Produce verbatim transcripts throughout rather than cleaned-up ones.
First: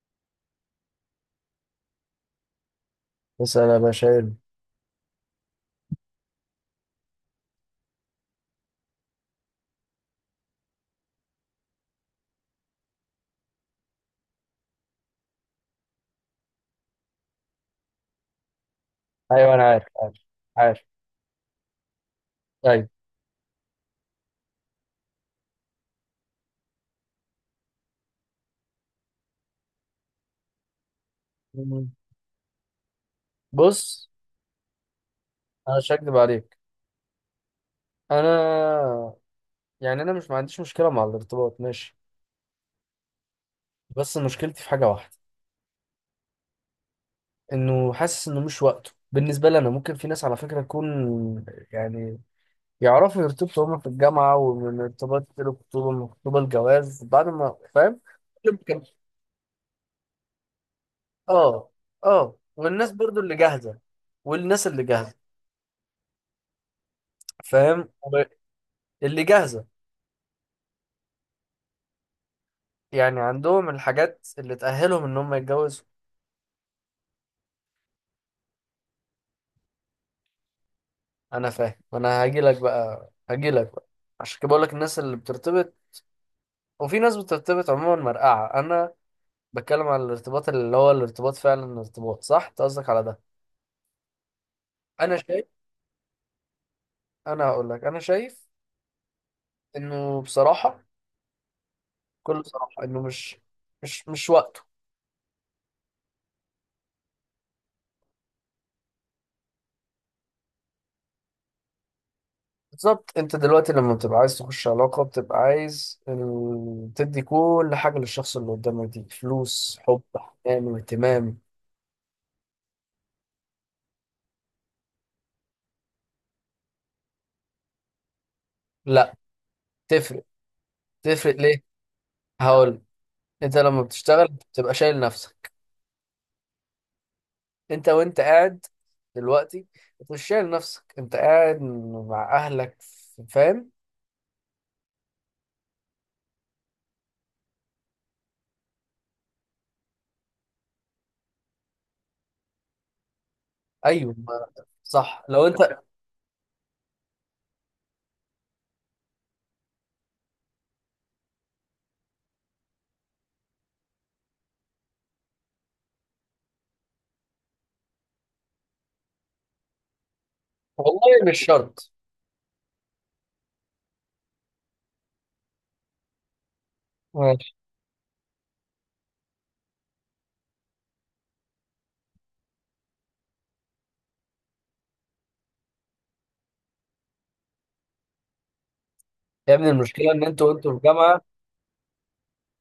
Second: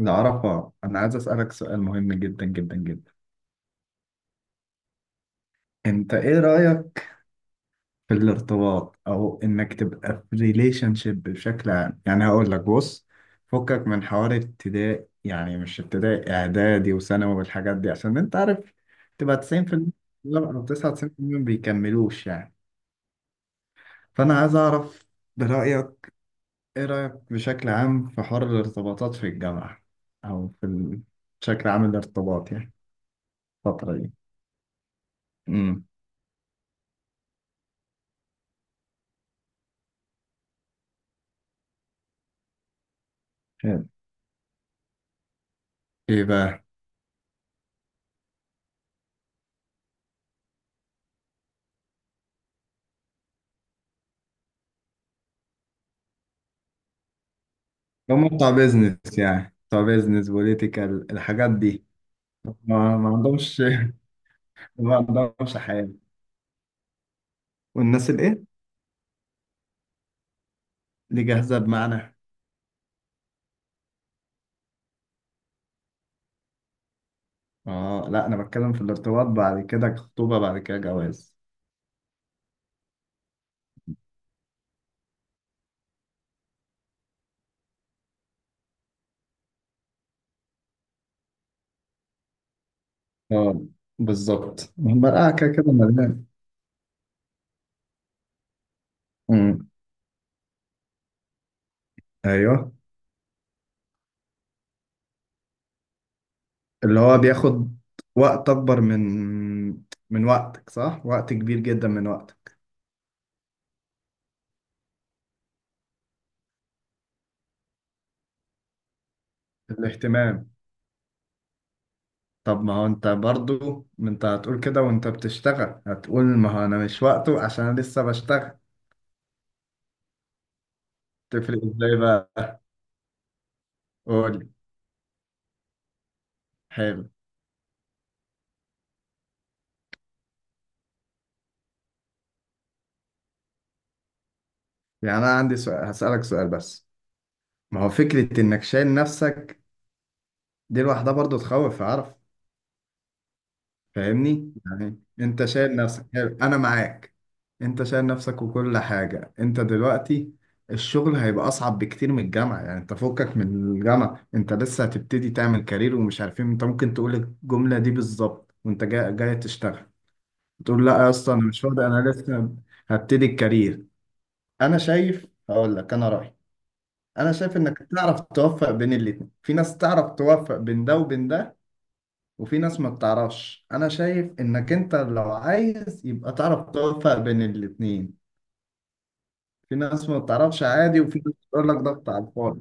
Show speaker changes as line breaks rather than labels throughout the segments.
العرفة، أنا عايز أسألك سؤال مهم جدا جدا جدا.
اسأل يا باشا إيه؟
أنت إيه رأيك في الارتباط أو إنك تبقى في ريليشن شيب بشكل عام؟ يعني هقول لك بص، فكك من حوار ابتدائي، يعني مش ابتدائي، إعدادي وثانوي والحاجات دي، عشان أنت عارف تبقى
ايوه انا عارف
تسعين بالمية
عارف
لا أو
عارف
تسعة وتسعين بالمية ما بيكملوش يعني.
ايوه
فأنا عايز أعرف برأيك، إيه رأيك بشكل عام في حوار الارتباطات في الجامعة؟ أو في ال- بشكل عام
مم.
الارتباط يعني الفترة
بص،
دي
انا
امم
مش هكدب عليك. انا، يعني انا مش ما عنديش مشكله مع الارتباط ماشي،
حلو.
بس مشكلتي في حاجه واحده،
ايه بقى؟
انه حاسس انه مش وقته بالنسبه لي. انا ممكن في ناس على فكره تكون، يعني يعرفوا يرتبطوا هما في الجامعه ومن ارتباط الخطوبه، من الخطوبه الجواز بعد، ما فاهم.
هم بتوع
يمكن،
بيزنس، يعني بتوع بيزنس بوليتيكال الحاجات
اه
دي.
اه. والناس
ما, ما
برضو اللي
عندهمش.
جاهزه، والناس اللي
ما
جاهزه،
عندهمش حياة.
فاهم؟
والناس الايه،
اللي جاهزه
اللي جاهزة بمعنى؟
يعني عندهم الحاجات اللي تأهلهم إن هم يتجوزوا.
اه لا، انا بتكلم في الارتباط بعد كده خطوبة بعد كده جواز.
أنا فاهم، أنا هاجيلك بقى هاجيلك بقى. عشان كده بقولك الناس اللي بترتبط، وفي ناس بترتبط عموما مرقعة. أنا بتكلم على الارتباط اللي هو الارتباط فعلا، الارتباط صح، أنت قصدك على ده.
اه بالظبط،
أنا
المرأة
شايف،
كده كده مليان.
أنا هقولك أنا شايف
أمم،
إنه بصراحة، بكل
ايوه.
صراحة، إنه مش مش مش وقته.
اللي هو بياخد وقت اكبر من من وقتك، صح، وقت كبير جدا من وقتك.
بالظبط، أنت دلوقتي لما بتبقى عايز تخش علاقة، بتبقى عايز ال... تدي كل حاجة للشخص اللي قدامك، دي فلوس، حب،
الاهتمام.
حنان واهتمام.
طب ما هو انت برضو، ما انت هتقول كده وانت بتشتغل، هتقول ما هو انا مش وقته عشان انا لسه بشتغل.
لا، تفرق. تفرق
تفرق
ليه؟
ازاي بقى؟
هقول. انت لما بتشتغل
قول.
بتبقى شايل نفسك،
حلو.
انت وانت قاعد دلوقتي انت مش شايل نفسك، انت قاعد مع اهلك، فاهم؟
يعني انا عندي سؤال، هسألك سؤال بس، ما هو فكرة انك شايل نفسك دي لوحدها برضو تخوف، اعرف.
ايوه. ما-
فاهمني؟ يعني
صح
انت
لو
شايل
انت.
نفسك، حلو، انا معاك. انت شايل نفسك وكل حاجة انت دلوقتي، الشغل هيبقى اصعب بكتير من الجامعة. يعني انت فكك من الجامعة، انت لسه هتبتدي تعمل كارير ومش عارفين. انت ممكن تقول الجملة دي بالظبط وانت جاي, جاي تشتغل، تقول لا يا
والله
اسطى انا
مش
مش فاضي،
شرط.
انا لسه هبتدي الكارير. انا شايف، هقول لك انا رأيي. انا
ماشي.
شايف انك تعرف توفق بين الاتنين. في ناس تعرف توفق بين ده وبين ده وفي ناس ما بتعرفش. انا شايف انك انت لو عايز يبقى تعرف توفق بين الاتنين.
يا ابني
في ناس
المشكله
ما
ان انتوا،
بتعرفش
وانتوا في
عادي، وفي
جامعه
ناس بتقول لك ضغط على الفاضي.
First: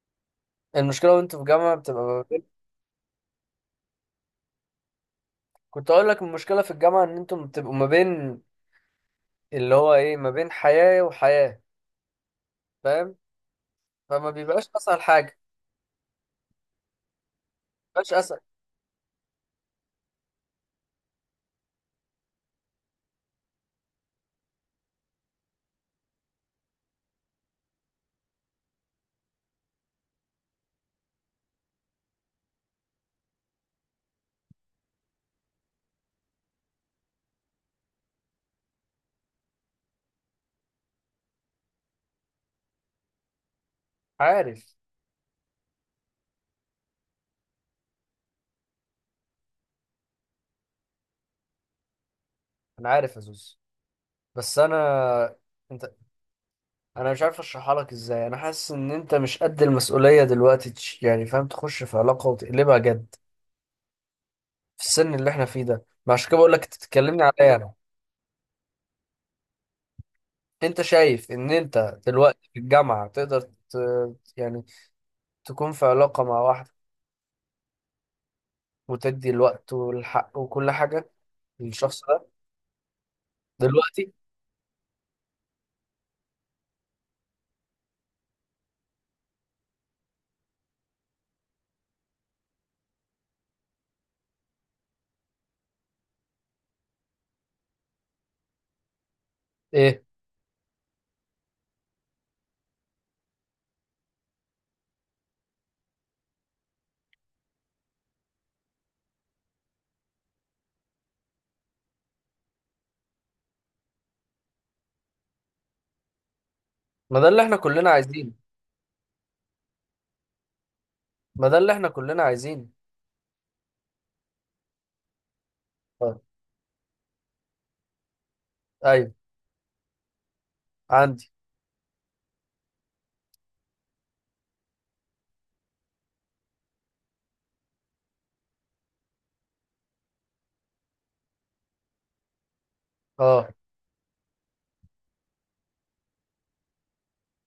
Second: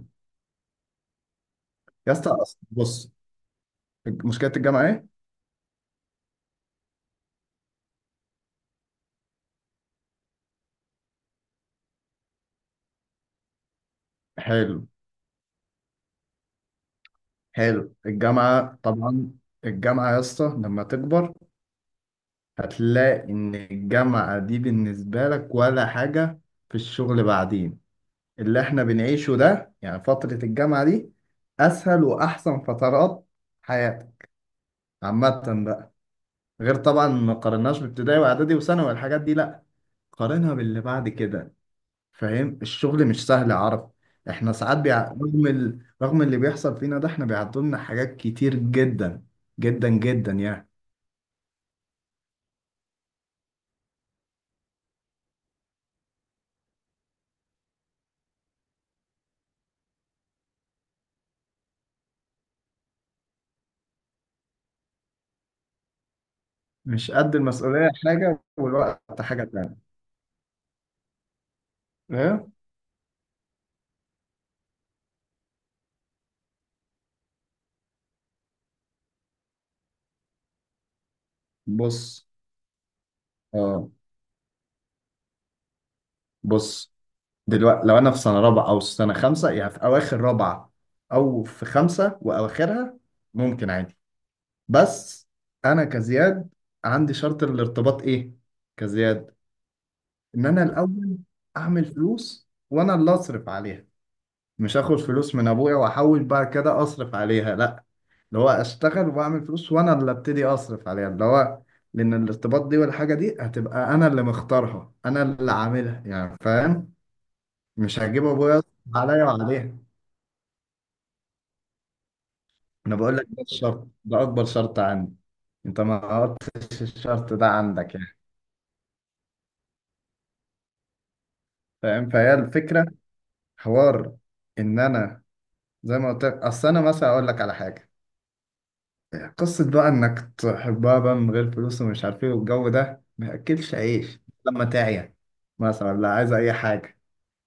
المشكله وانتوا في جامعه بتبقى
يا
ما
اسطى
بين...
أصل بص، مشكلة الجامعة ايه.
كنت اقول لك المشكله في الجامعه ان انتوا بتبقوا ما بين، اللي هو ايه، ما بين حياه وحياه، فاهم؟ فما بيبقاش
حلو
اسهل حاجه،
حلو،
ما بيبقاش اسهل.
الجامعة طبعا. الجامعة يا اسطى لما تكبر، هتلاقي ان الجامعة دي بالنسبة لك ولا حاجة في الشغل بعدين. اللي احنا بنعيشه ده، يعني فترة الجامعة دي، اسهل واحسن فترات حياتك عامة بقى. غير طبعا، ما قارناش بابتدائي واعدادي وثانوي والحاجات دي، لا، قارنها باللي بعد كده. فاهم، الشغل مش سهل يا عرب. احنا
عارف.
ساعات بيع... رغم ال... رغم اللي بيحصل فينا ده، احنا بيعدوا لنا حاجات كتير جدا جدا جدا يعني.
انا عارف يا زوز بس انا، انت، انا مش عارف اشرحها لك ازاي. انا حاسس ان انت مش قد المسؤوليه دلوقتي، تش- يعني فاهم، تخش في علاقه وتقلبها جد في السن اللي احنا فيه ده. ما عشان كده بقول لك
مش
تتكلمني
قد
عليا انا.
المسؤولية حاجة، والوقت حاجة تانية.
انت شايف ان انت
ايه؟
دلوقتي في الجامعه تقدر ت... يعني تكون في علاقه مع واحده، وتدي الوقت والحق وكل حاجه للشخص ده
بص. اه.
دلوقتي؟
بص، دلوقتي لو انا في سنة رابعة او سنة خمسة، يعني في اواخر رابعة او في خمسة واواخرها، ممكن عادي. بس انا كزياد عندي شرط الارتباط ايه كزياد،
ايه،
ان انا الاول اعمل فلوس وانا اللي اصرف عليها. مش اخد فلوس من ابويا واحاول بعد كده اصرف عليها، لا، اللي هو اشتغل واعمل فلوس وانا اللي ابتدي اصرف عليها، اللي هو لان الارتباط دي والحاجه دي هتبقى انا اللي مختارها، انا اللي عاملها، يعني فاهم.
ما ده اللي احنا كلنا
مش هجيب
عايزينه،
ابويا يصرف عليا وعليها.
ما ده اللي احنا كلنا عايزينه.
انا بقول لك ده الشرط، ده اكبر شرط عندي. انت
آه،
ما قلتش الشرط ده عندك يعني؟
ايوه عندي.
فاهم، فهي الفكره، حوار ان انا زي ما قلت لك. اصل انا مثلا اقول لك على حاجه، قصه بقى انك تحبها بقى من غير فلوس ومش عارف ايه والجو ده، ما
اه،
ياكلش عيش. لما تعيا مثلا لا عايزه اي حاجه،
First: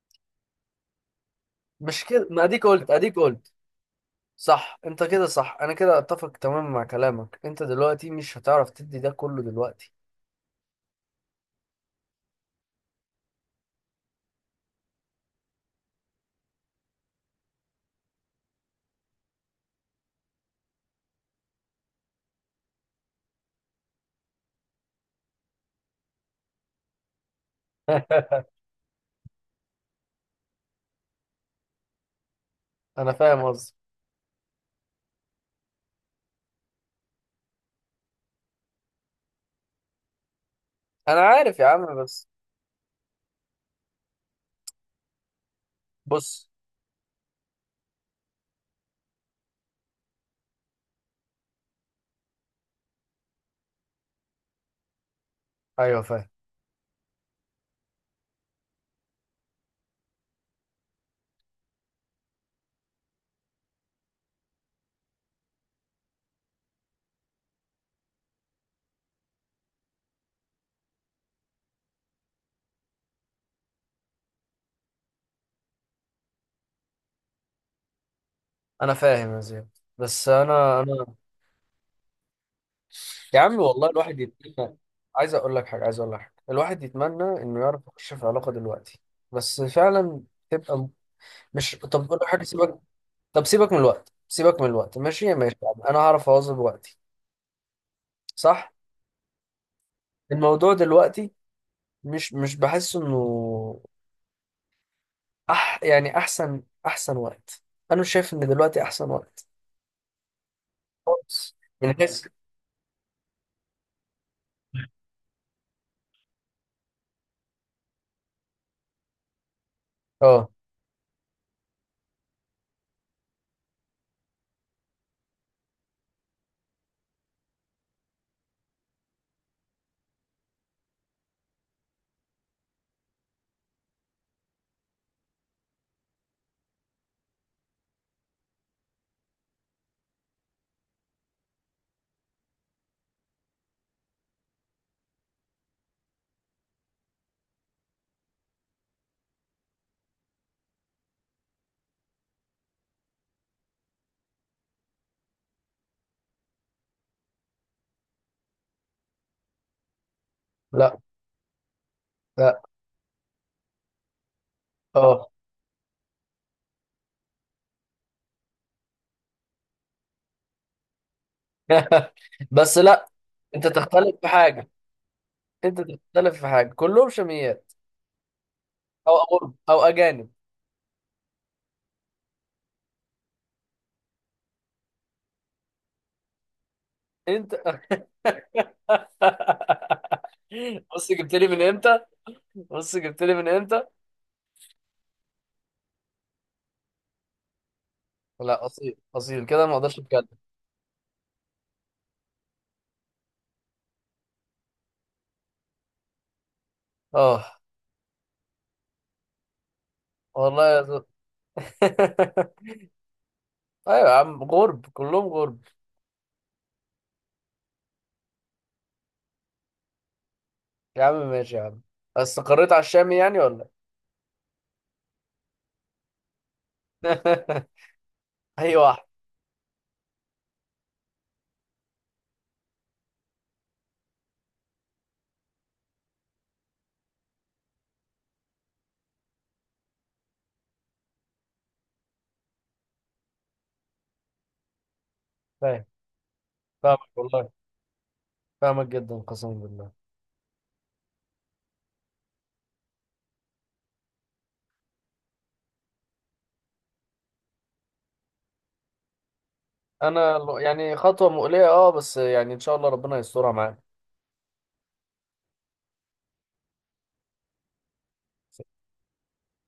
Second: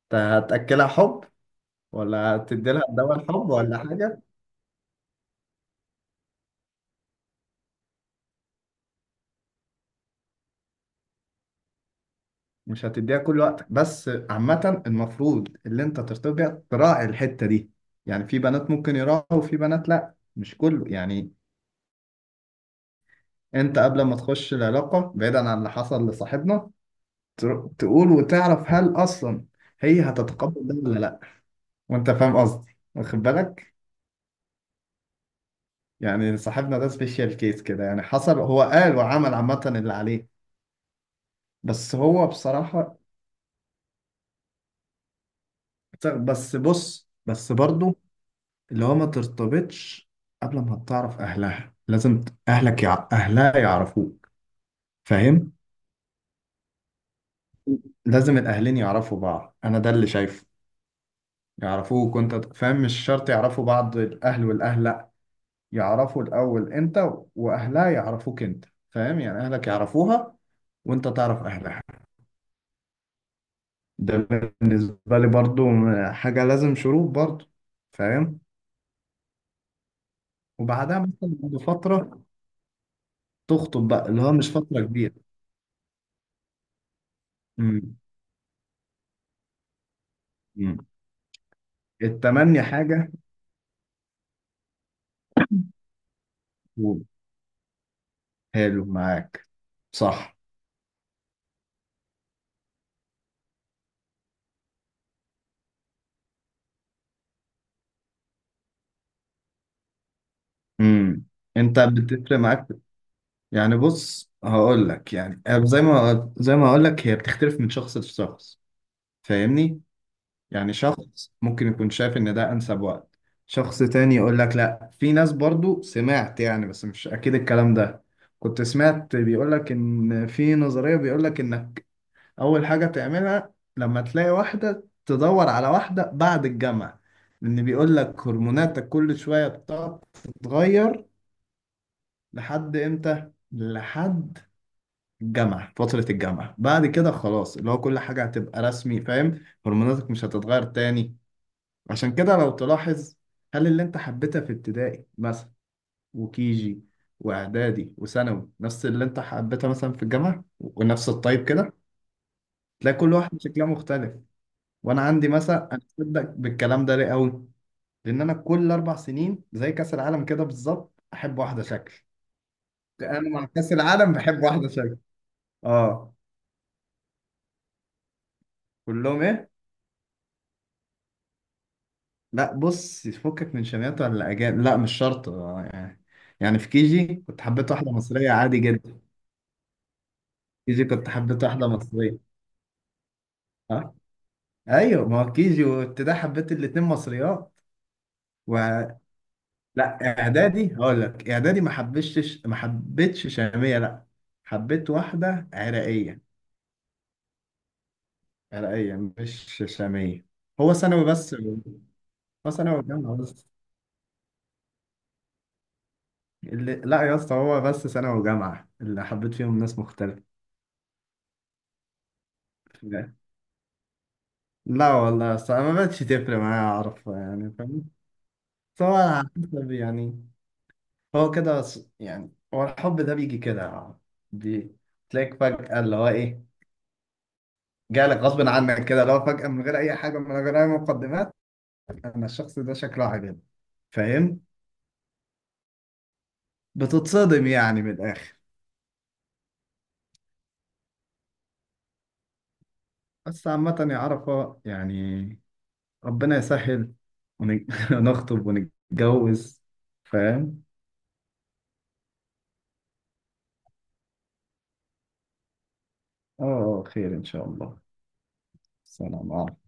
انت هتاكلها حب
مش كده؟
ولا
ما اديك
هتدي لها
قلت اديك
دواء الحب
قلت.
ولا حاجه.
صح، انت كده صح، انا كده اتفق تماما مع كلامك. انت دلوقتي مش هتعرف تدي ده كله دلوقتي.
مش هتديها كل وقتك، بس عامه المفروض اللي انت ترتبط بيها تراعي الحته دي. يعني في بنات ممكن يراعوا وفي بنات لا، مش كله يعني. انت قبل ما تخش العلاقه بعيدا عن اللي حصل لصاحبنا، تر- تقول وتعرف هل اصلا هي هتتقبل ده ولا لا، وانت فاهم قصدي
انا
واخد
فاهم قصدي.
بالك. يعني صاحبنا ده سبيشال كيس كده يعني، حصل هو قال وعمل عامة اللي عليه.
انا عارف يا
بس
عم
هو
بس.
بصراحة،
بص.
بس بص، بس برضو، اللي هو ما ترتبطش قبل ما تعرف اهلها. لازم اهلك يع... اهلها يعرفوك، فاهم؟
ايوه فاهم.
لازم الاهلين يعرفوا بعض، انا ده اللي شايفه. يعرفوك وانت فاهم، مش شرط يعرفوا بعض الاهل والاهل، يعرفوا الأول أنت، وأهلها يعرفوك أنت. فاهم؟ يعني أهلك يعرفوها وأنت تعرف أهلها. ده بالنسبة لي برضو حاجة لازم، شروط برضو. فاهم؟
انا فاهم يا زياد بس انا
وبعدها
انا.
مثلا بعد فترة
يا عم
تخطب
والله
بقى،
الواحد
اللي هو مش
يتمنى،
فترة كبيرة.
عايز اقول لك حاجه، عايز اقول لك حاجه، الواحد يتمنى انه يعرف
امم
يخش في علاقه دلوقتي، بس فعلا
امم
تبقى. مش، طب اقول لك حاجه،
التمني
سيبك،
حاجة.
طب سيبك من الوقت، سيبك من الوقت ماشي، ماشي يا عم. انا هعرف اواظب وقتي،
و-
صح؟
حلو، معاك، صح.
الموضوع دلوقتي مش مش بحس انه أح يعني احسن احسن وقت. انا مش شايف ان دلوقتي احسن وقت
امم
خالص.
أنت
من حيث،
بتفرق معاك؟ يعني بص، هقول لك، يعني زي ما زي ما هقول لك، هي بتختلف من شخص لشخص، فاهمني؟
اه
يعني شخص ممكن يكون شايف ان ده انسب وقت، شخص تاني يقول لك لا. في ناس برضو، سمعت يعني بس مش اكيد الكلام ده، كنت سمعت بيقول لك ان في نظرية بيقول لك انك اول حاجة تعملها لما تلاقي واحدة، تدور على واحدة بعد الجامعة. لان بيقول لك هرموناتك كل شوية بتقعد تتغير لحد امتى؟ لحد الجامعة، فترة الجامعة، بعد كده خلاص اللي هو كل حاجة هتبقى رسمي، فاهم؟ هرموناتك مش هتتغير تاني. عشان كده لو تلاحظ، هل اللي انت حبيتها في ابتدائي مثلا وكيجي واعدادي وثانوي نفس اللي انت حبيتها مثلا في الجامعه
لا
ونفس الطيب كده؟
لا.
تلاقي كل واحد شكلها مختلف. وانا عندي
اه،
مثلا، انا بصدق بالكلام ده ليه قوي، لان انا كل اربع سنين زي كاس العالم كده بالظبط احب واحده شكل.
بس لا.
انا مع
انت
كاس العالم
تختلف في
بحب
حاجه،
واحده شكل.
انت
اه.
تختلف في حاجه، كلهم شاميات او
كلهم ايه؟
أغرب او اجانب.
لا بص، فكك من شميات ولا اجانب، لا مش شرط، آه، يعني يعني في كيجي كنت
انت،
حبيت واحده مصريه عادي جدا. كيجي كنت
بص جبت
حبيت
لي من
واحدة
امتى،
مصرية.
بص جبت لي من امتى.
ها؟ ايوه، ما هو كيجي وابتدائي حبيت الاتنين مصريات. و...
لا اصيل اصيل كده ما اقدرش
لا
اتكلم.
اعدادي، هقول لك اعدادي ما حبيتش ما حبيتش شامية، لا، حبيت واحدة عراقية.
اه،
عراقية مش شامية.
والله
هو
يا زلمة.
ثانوي بس. هو ثانوي وجامعة بس.
ايوه يا عم، غرب كلهم غرب.
اللي... لا يا اسطى، هو بس ثانوي وجامعة اللي حبيت فيهم ناس مختلفة.
يا عم ماشي يا عم، بس قريت على الشامي يعني ولا
لا والله يا اسطى، ما بقتش تفرق معايا، اعرف يعني،
إيه؟
فاهم؟
اي
بس هو
واحد.
على حسب يعني، هو كده ص- يعني هو الحب ده بيجي كده. بي- تلاقيك فجأة، اللي هو إيه، جالك غصب عنك كده، اللي هو فجأة من غير أي حاجة، من غير أي مقدمات، أنا الشخص ده شكله عاجبني. فاهم؟
فاهم. فاهمك
بتتصدم
والله،
يعني من الآخر.
فاهمك جدا قسما بالله.
بس عامة يا عرفة يعني، ربنا يسهل ون- ونخطب ونتجوز.
انا ال-
فاهم؟
يعني خطوه مؤليه اه، بس يعني ان شاء الله ربنا يسترها معانا.
اه، آه، خير إن شاء الله. سلام عليكم.